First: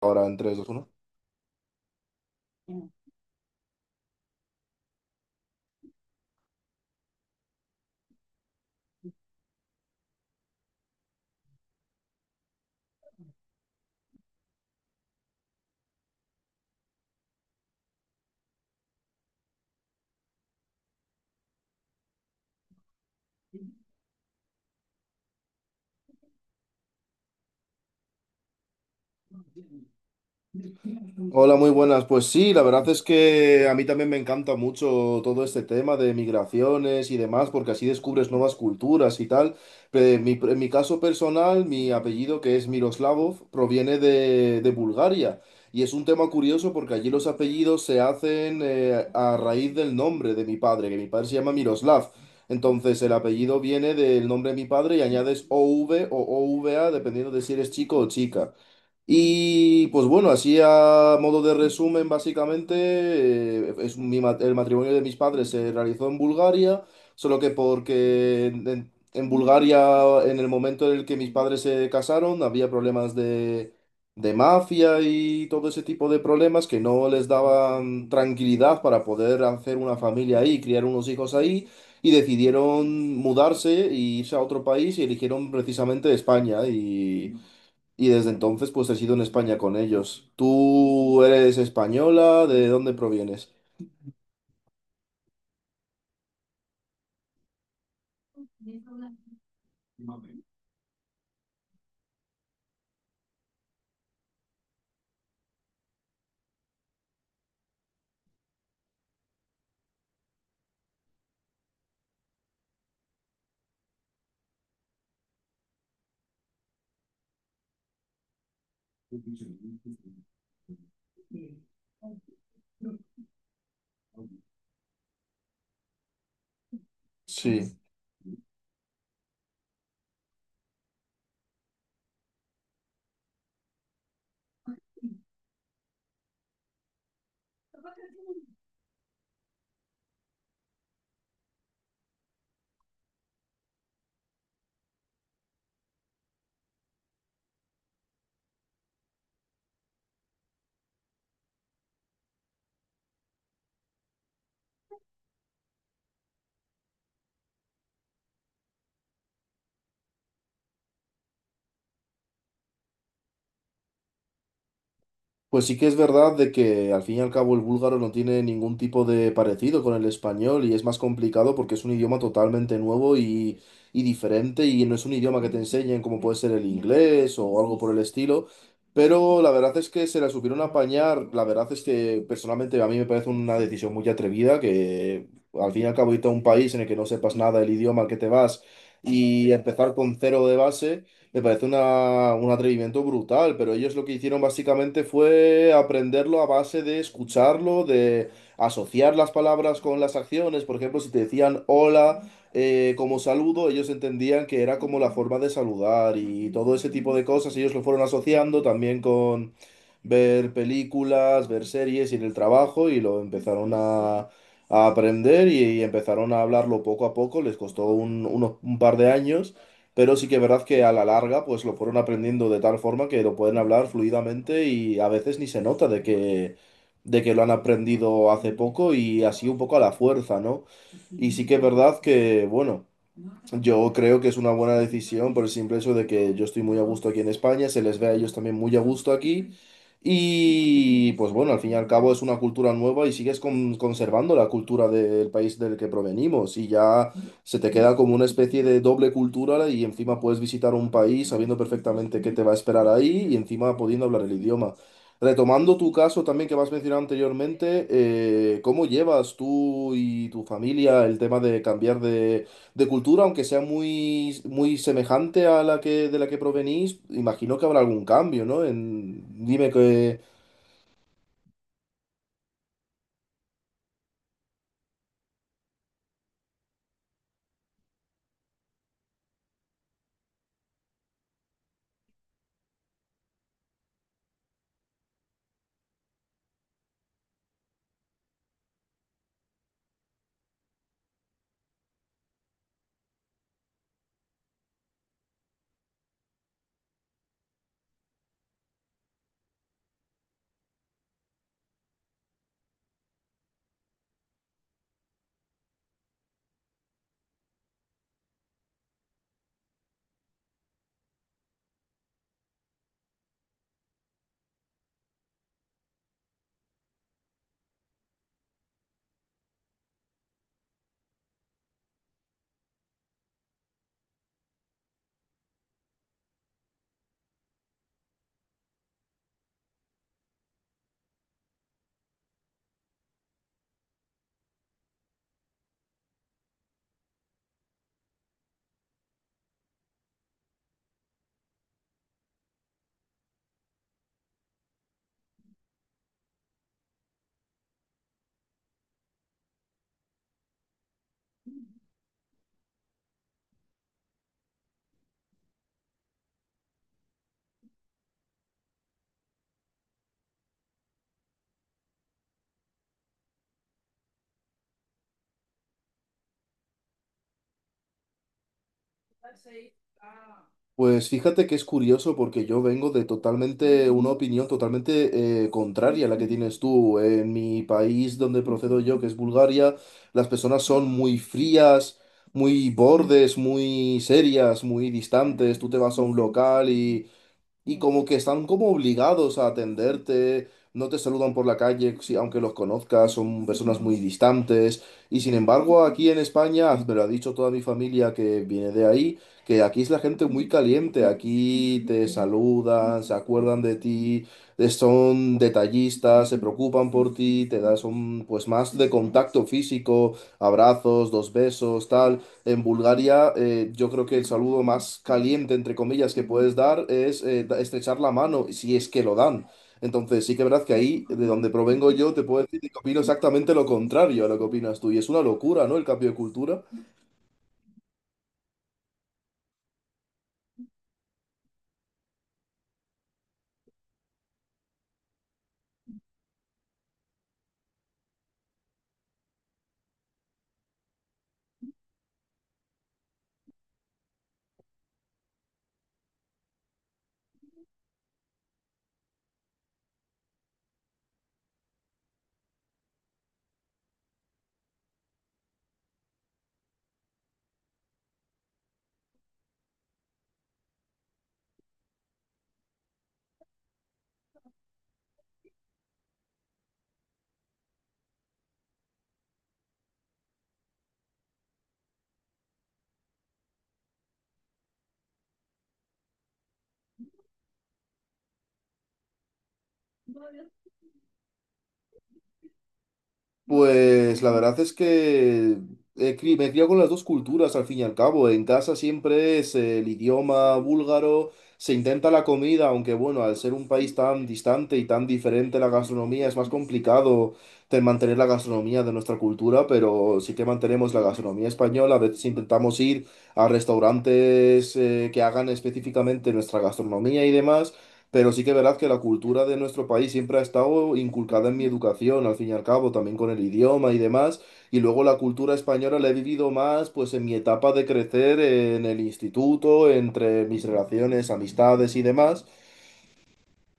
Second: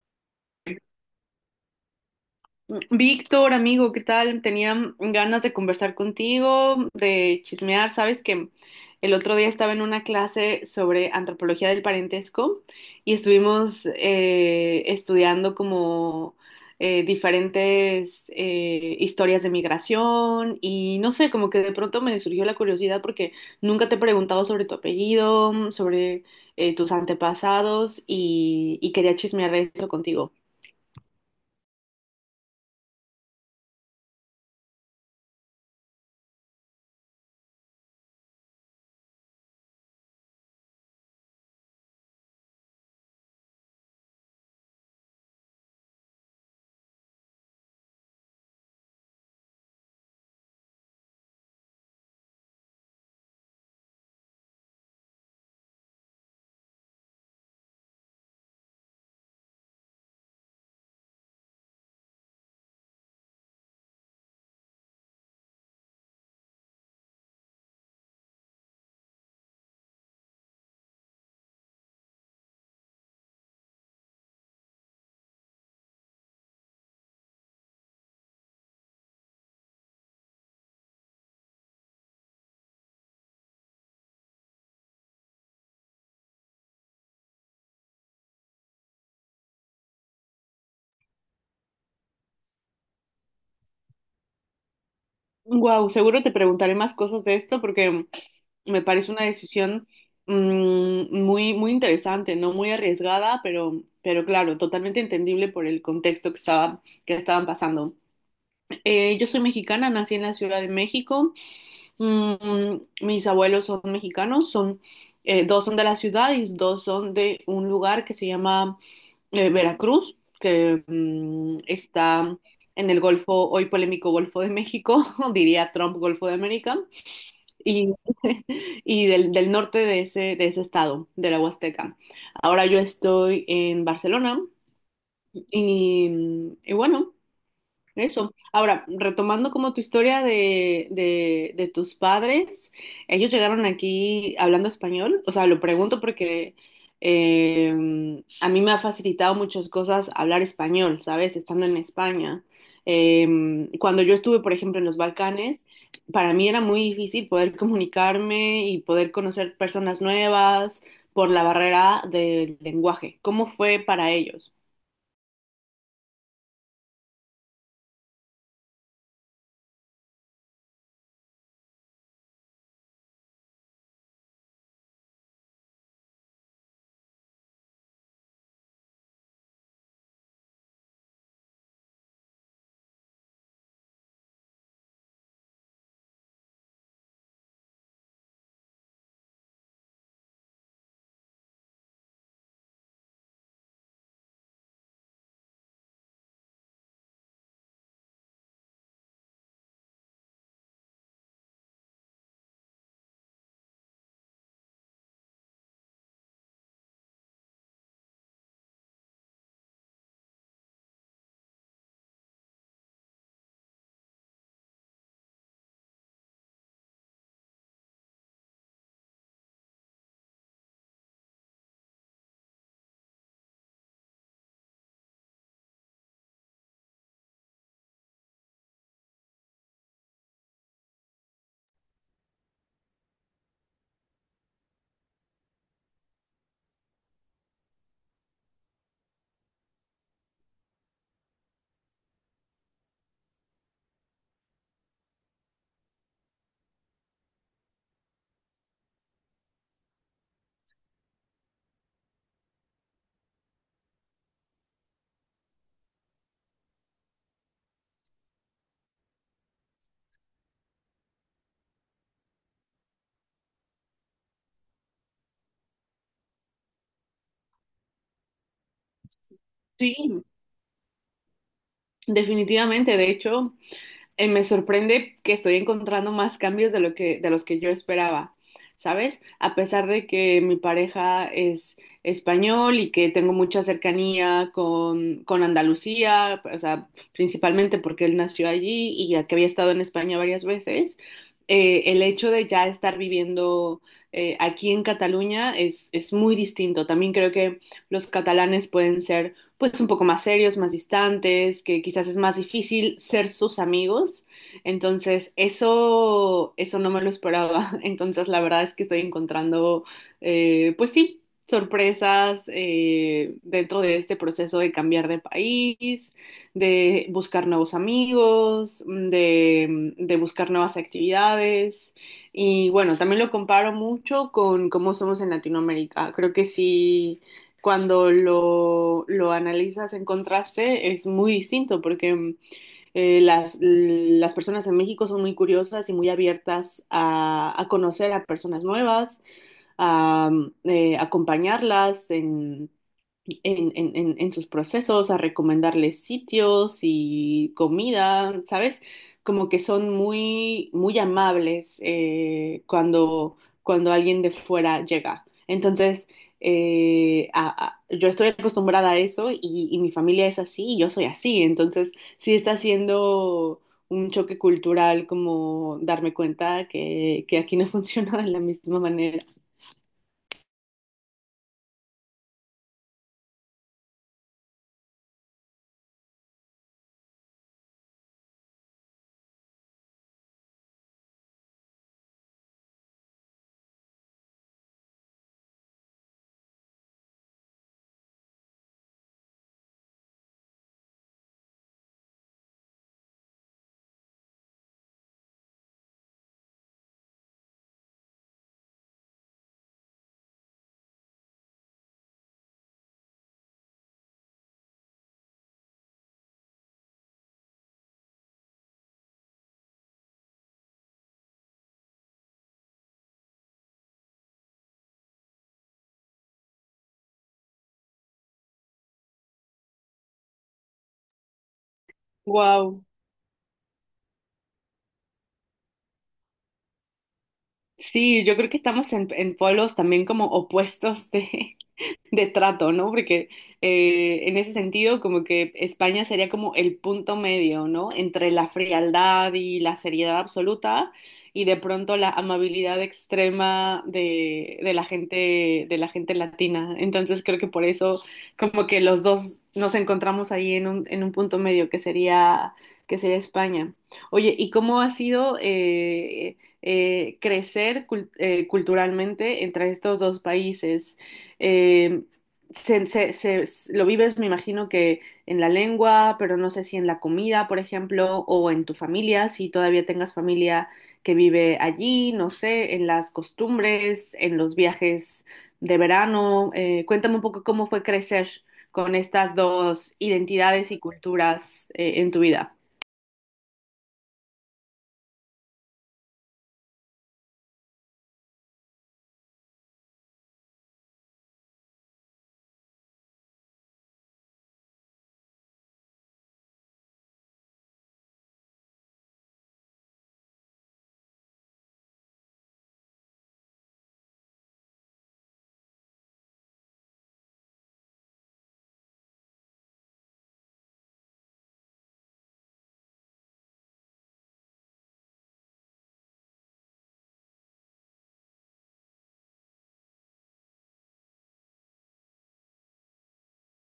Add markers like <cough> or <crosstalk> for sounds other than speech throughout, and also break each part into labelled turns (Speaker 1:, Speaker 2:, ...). Speaker 1: Ahora en tres, dos, uno.
Speaker 2: Víctor, amigo, ¿qué tal? Tenía ganas de conversar contigo, de chismear. Sabes que el otro día estaba en una clase sobre antropología del parentesco y estuvimos estudiando como diferentes historias de migración y no sé, como que de pronto me surgió la curiosidad porque nunca te he preguntado sobre tu apellido, sobre tus antepasados y quería chismear de eso contigo.
Speaker 1: Hola, muy buenas. Pues sí, la verdad es que a mí también me encanta mucho todo este tema de migraciones y demás, porque así descubres nuevas culturas y tal. En mi caso personal, mi apellido, que es Miroslavov, proviene de Bulgaria. Y es un tema curioso porque allí los apellidos se hacen a raíz del nombre de mi padre, que mi padre se llama Miroslav. Entonces el apellido viene del nombre de mi padre y añades o v a dependiendo de si eres chico o chica. Y pues bueno, así a modo de resumen, básicamente, es el matrimonio de mis padres se realizó en Bulgaria, solo que porque en Bulgaria, en el momento en el que mis padres se casaron, había problemas de mafia y todo ese tipo de problemas que no les daban tranquilidad para poder hacer una familia ahí, criar unos hijos ahí, y decidieron mudarse e irse a otro país y eligieron precisamente España. Y desde entonces, pues he sido en España con ellos. ¿Tú eres española? ¿De dónde provienes?
Speaker 2: Wow, seguro te preguntaré más cosas de esto porque me parece una decisión muy, muy interesante, no muy arriesgada, pero claro, totalmente entendible por el contexto que estaba, que estaban pasando. Yo soy mexicana, nací en la Ciudad de México. Mm, Mis abuelos son mexicanos, son dos son de la ciudad y dos son de un lugar que se llama Veracruz, que está en el Golfo, hoy polémico Golfo de México, <laughs> diría Trump Golfo de América
Speaker 1: Sí.
Speaker 2: y, <laughs> y del norte de ese estado, de la Huasteca. Ahora yo estoy en Barcelona y bueno, eso. Ahora, retomando como tu historia de tus padres, ellos llegaron aquí hablando español. O sea, lo pregunto porque eh, a mí me ha facilitado muchas cosas hablar español, ¿sabes? Estando en España. Cuando yo estuve, por ejemplo, en los Balcanes, para mí era muy difícil poder comunicarme y poder conocer personas nuevas por la barrera del lenguaje. ¿Cómo fue para ellos?
Speaker 1: Pues sí que es verdad de que al fin y al cabo el búlgaro no tiene ningún tipo de parecido con el español y es más complicado porque es un idioma totalmente nuevo y diferente y no es un idioma que te enseñen como puede ser el inglés o algo por el estilo. Pero la verdad es que se la supieron apañar. La verdad es que personalmente a mí me parece una decisión muy atrevida que al fin y al cabo irte a un país en el que no sepas nada del idioma al que te vas y empezar con cero de base. Me parece un atrevimiento brutal, pero ellos lo que hicieron básicamente fue aprenderlo a base de escucharlo, de asociar las palabras con las acciones. Por ejemplo, si te decían hola como saludo, ellos entendían que era como la forma de saludar y todo ese tipo de cosas. Ellos lo fueron asociando también ver películas, ver series y en el trabajo y lo empezaron a aprender y empezaron a hablarlo poco a poco, les costó un par de años, pero sí que es verdad que a la larga pues lo fueron aprendiendo de tal forma que lo pueden hablar fluidamente y a veces ni se nota de que lo han aprendido hace poco y así un poco a la fuerza, ¿no? Y sí que es verdad que, bueno. Yo creo que es una buena decisión por el simple hecho de que yo estoy muy a gusto aquí en España, se les ve a ellos también muy a gusto aquí y pues bueno, al fin y al cabo es una cultura nueva y sigues conservando la cultura del país del que provenimos. Y ya se te queda como una especie de doble cultura y encima puedes visitar un país sabiendo perfectamente qué te va a esperar ahí y encima pudiendo hablar el idioma. Retomando tu caso también que me has mencionado anteriormente, ¿cómo llevas tú y tu familia el tema de cambiar de cultura, aunque sea muy, muy semejante a la que, de la que provenís? Imagino que habrá algún cambio, ¿no? En- dime.
Speaker 2: Sí, definitivamente. De hecho. Me sorprende que estoy encontrando más cambios de lo que, de los que yo esperaba, ¿sabes? A pesar de que mi pareja es español y que tengo mucha cercanía con Andalucía. O sea, principalmente porque él nació allí y ya que había estado en España varias veces, el hecho de ya estar viviendo aquí en Cataluña es muy distinto. También creo que los catalanes pueden ser pues un poco más serios, más distantes, que quizás es más difícil ser sus amigos. Entonces, eso no me lo esperaba. <laughs> Entonces, la verdad es que estoy encontrando, pues sí, sorpresas dentro de este proceso de cambiar de país, de buscar nuevos amigos, de buscar nuevas actividades. Y bueno, también lo comparo mucho con cómo somos en Latinoamérica. Creo que sí, cuando lo analizas en contraste es muy distinto porque las personas en México son muy curiosas y muy abiertas a conocer a personas nuevas, a acompañarlas en, en sus procesos, a recomendarles sitios y comida, ¿sabes? Como que son muy, muy amables cuando, cuando alguien de fuera llega. Entonces, yo estoy acostumbrada a eso y mi familia es así y yo soy así. Entonces, sí está siendo un choque cultural como darme cuenta que aquí no <laughs> funciona de la misma manera.
Speaker 1: Pues fíjate que es curioso porque yo vengo de totalmente una opinión totalmente contraria a la que tienes tú. En mi país donde procedo yo, que es Bulgaria, las personas son muy frías, muy bordes, muy serias, muy distantes. Tú te vas a un local y como que están como obligados a atenderte, no te saludan por la calle, si- aunque los conozcas, son personas muy distantes. Y sin embargo, aquí en España, ah, me lo ha dicho toda mi familia que viene de ahí, que aquí es la gente muy caliente, aquí te saludan, se acuerdan de ti, son detallistas, se preocupan por ti, te dan, son pues más de contacto físico, abrazos, dos besos, tal. En Bulgaria, yo creo que el saludo más caliente, entre comillas, que puedes dar es estrechar la mano, si es que lo dan. Entonces, sí que es verdad que ahí, de donde provengo yo, te puedo decir que
Speaker 2: Wow.
Speaker 1: opino exactamente lo contrario a lo que opinas tú. Y es una locura, ¿no? El cambio de cultura.
Speaker 2: Sí, yo creo que estamos en polos también como opuestos de trato, ¿no? Porque en ese sentido, como que España sería como el punto medio, ¿no? Entre la frialdad y la seriedad absoluta y de pronto la amabilidad extrema de la gente latina. Entonces creo que por eso como que los dos nos encontramos ahí en un punto medio que sería España. Oye, ¿y cómo ha sido crecer culturalmente entre estos dos países? eh, lo vives, me imagino que en la lengua, pero no sé si en la comida, por ejemplo, o en tu familia, si todavía tengas familia que vive allí, no sé, en las costumbres, en los viajes de verano. Cuéntame un poco cómo fue crecer con estas dos identidades y culturas, en tu vida.
Speaker 1: Pues la verdad es que me he criado con las dos culturas al fin y al cabo. En casa siempre es el idioma búlgaro, se intenta la comida, aunque bueno, al ser un país tan distante y tan diferente la gastronomía, es más complicado de mantener la gastronomía de nuestra cultura, pero sí que mantenemos la gastronomía española. A veces intentamos ir a restaurantes que hagan específicamente nuestra gastronomía y demás. Pero sí que verás que la cultura de nuestro país siempre ha estado inculcada en mi educación, al fin y al cabo, también con el idioma y demás. Y luego la cultura española la he vivido más, pues en mi etapa de crecer en el instituto, entre mis relaciones, amistades y demás.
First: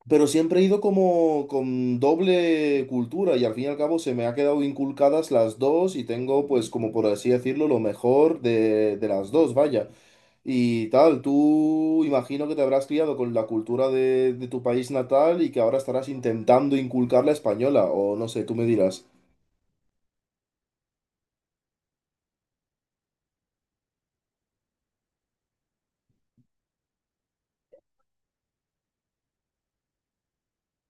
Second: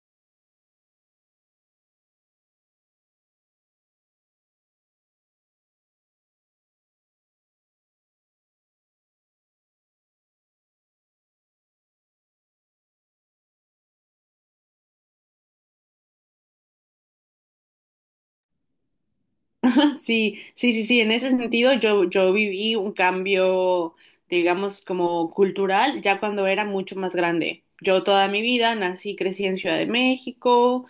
Speaker 1: Pero siempre he ido como con doble cultura y al fin y al cabo se me ha quedado inculcadas las dos y tengo pues como por así decirlo lo mejor de las dos, vaya. Y tal, tú imagino que te habrás criado con la cultura de tu país natal y que ahora estarás intentando inculcar la española o no sé, tú me dirás.
Speaker 2: <laughs> Sí, sí, sí, sí, en ese sentido yo viví un cambio, digamos, como cultural ya cuando era mucho más grande. Yo toda mi vida nací y crecí en Ciudad de México,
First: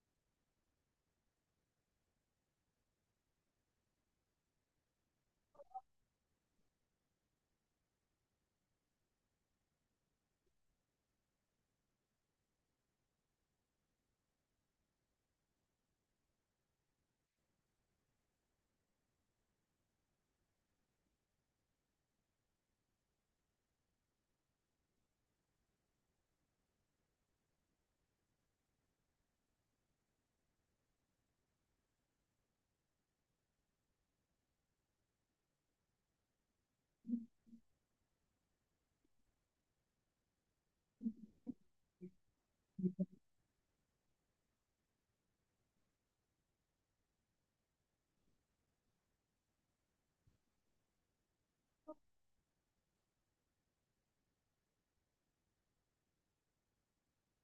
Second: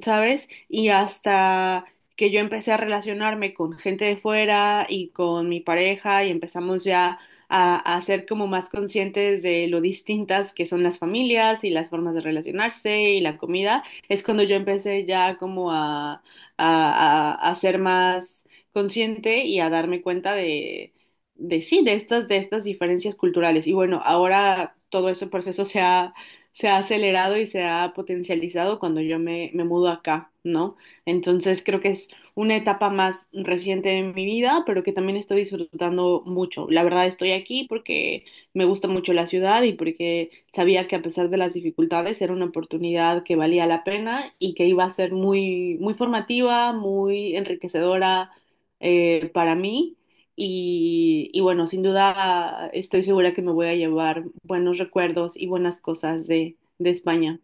Speaker 2: ¿sabes? Y hasta que yo empecé a relacionarme con gente de fuera y con mi pareja y empezamos ya a ser como más conscientes de lo distintas que son las familias y las formas de relacionarse y la comida, es cuando yo empecé ya como a, a ser más consciente y a darme cuenta de sí, de estas diferencias culturales. Y bueno, ahora todo ese proceso se ha acelerado y se ha potencializado cuando yo me, me mudo acá, ¿no? Entonces creo que es una etapa más reciente de mi vida, pero que también estoy disfrutando mucho. La verdad estoy aquí porque me gusta mucho la ciudad y porque sabía que a pesar de las dificultades era una oportunidad que valía la pena y que iba a ser muy, muy formativa, muy enriquecedora para mí. Y bueno, sin duda estoy segura que me voy a llevar buenos recuerdos y buenas cosas de España.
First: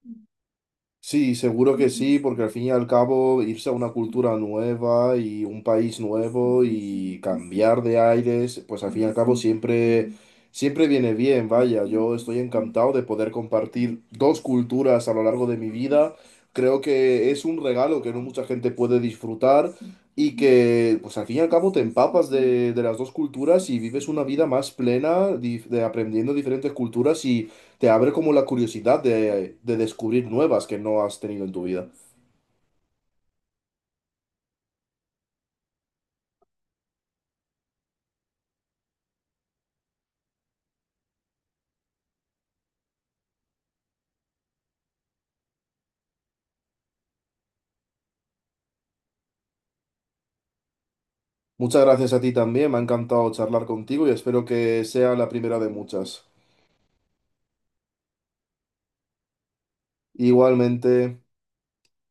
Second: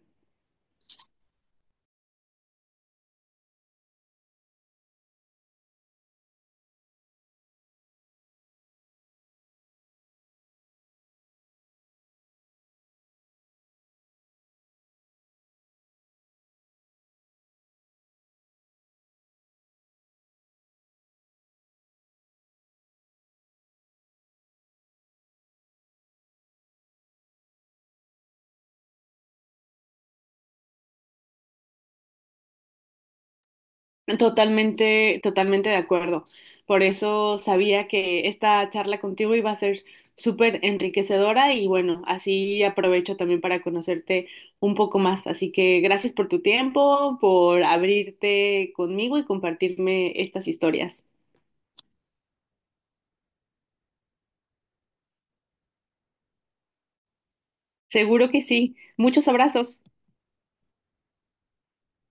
Speaker 1: Sí, seguro que sí, porque al fin y al cabo irse a una cultura nueva y un país nuevo y cambiar de aires, pues al fin y al cabo siempre, siempre viene bien, vaya, yo estoy encantado de poder compartir dos culturas a lo largo de mi vida. Creo que es un regalo que no mucha gente puede disfrutar y que, pues al fin y al cabo, te empapas de las dos culturas y vives una vida más plena, de aprendiendo diferentes culturas y te abre como la curiosidad de descubrir nuevas que no has tenido en tu vida.
Speaker 2: Totalmente, totalmente de acuerdo. Por eso sabía que esta charla contigo iba a ser súper enriquecedora y bueno, así aprovecho también para conocerte un poco más. Así que gracias por tu tiempo, por abrirte conmigo y compartirme estas historias.
Speaker 1: Muchas gracias a ti también, me ha encantado charlar contigo y espero que sea la primera de muchas.
Speaker 2: Seguro que sí. Muchos abrazos.
Speaker 1: Igualmente.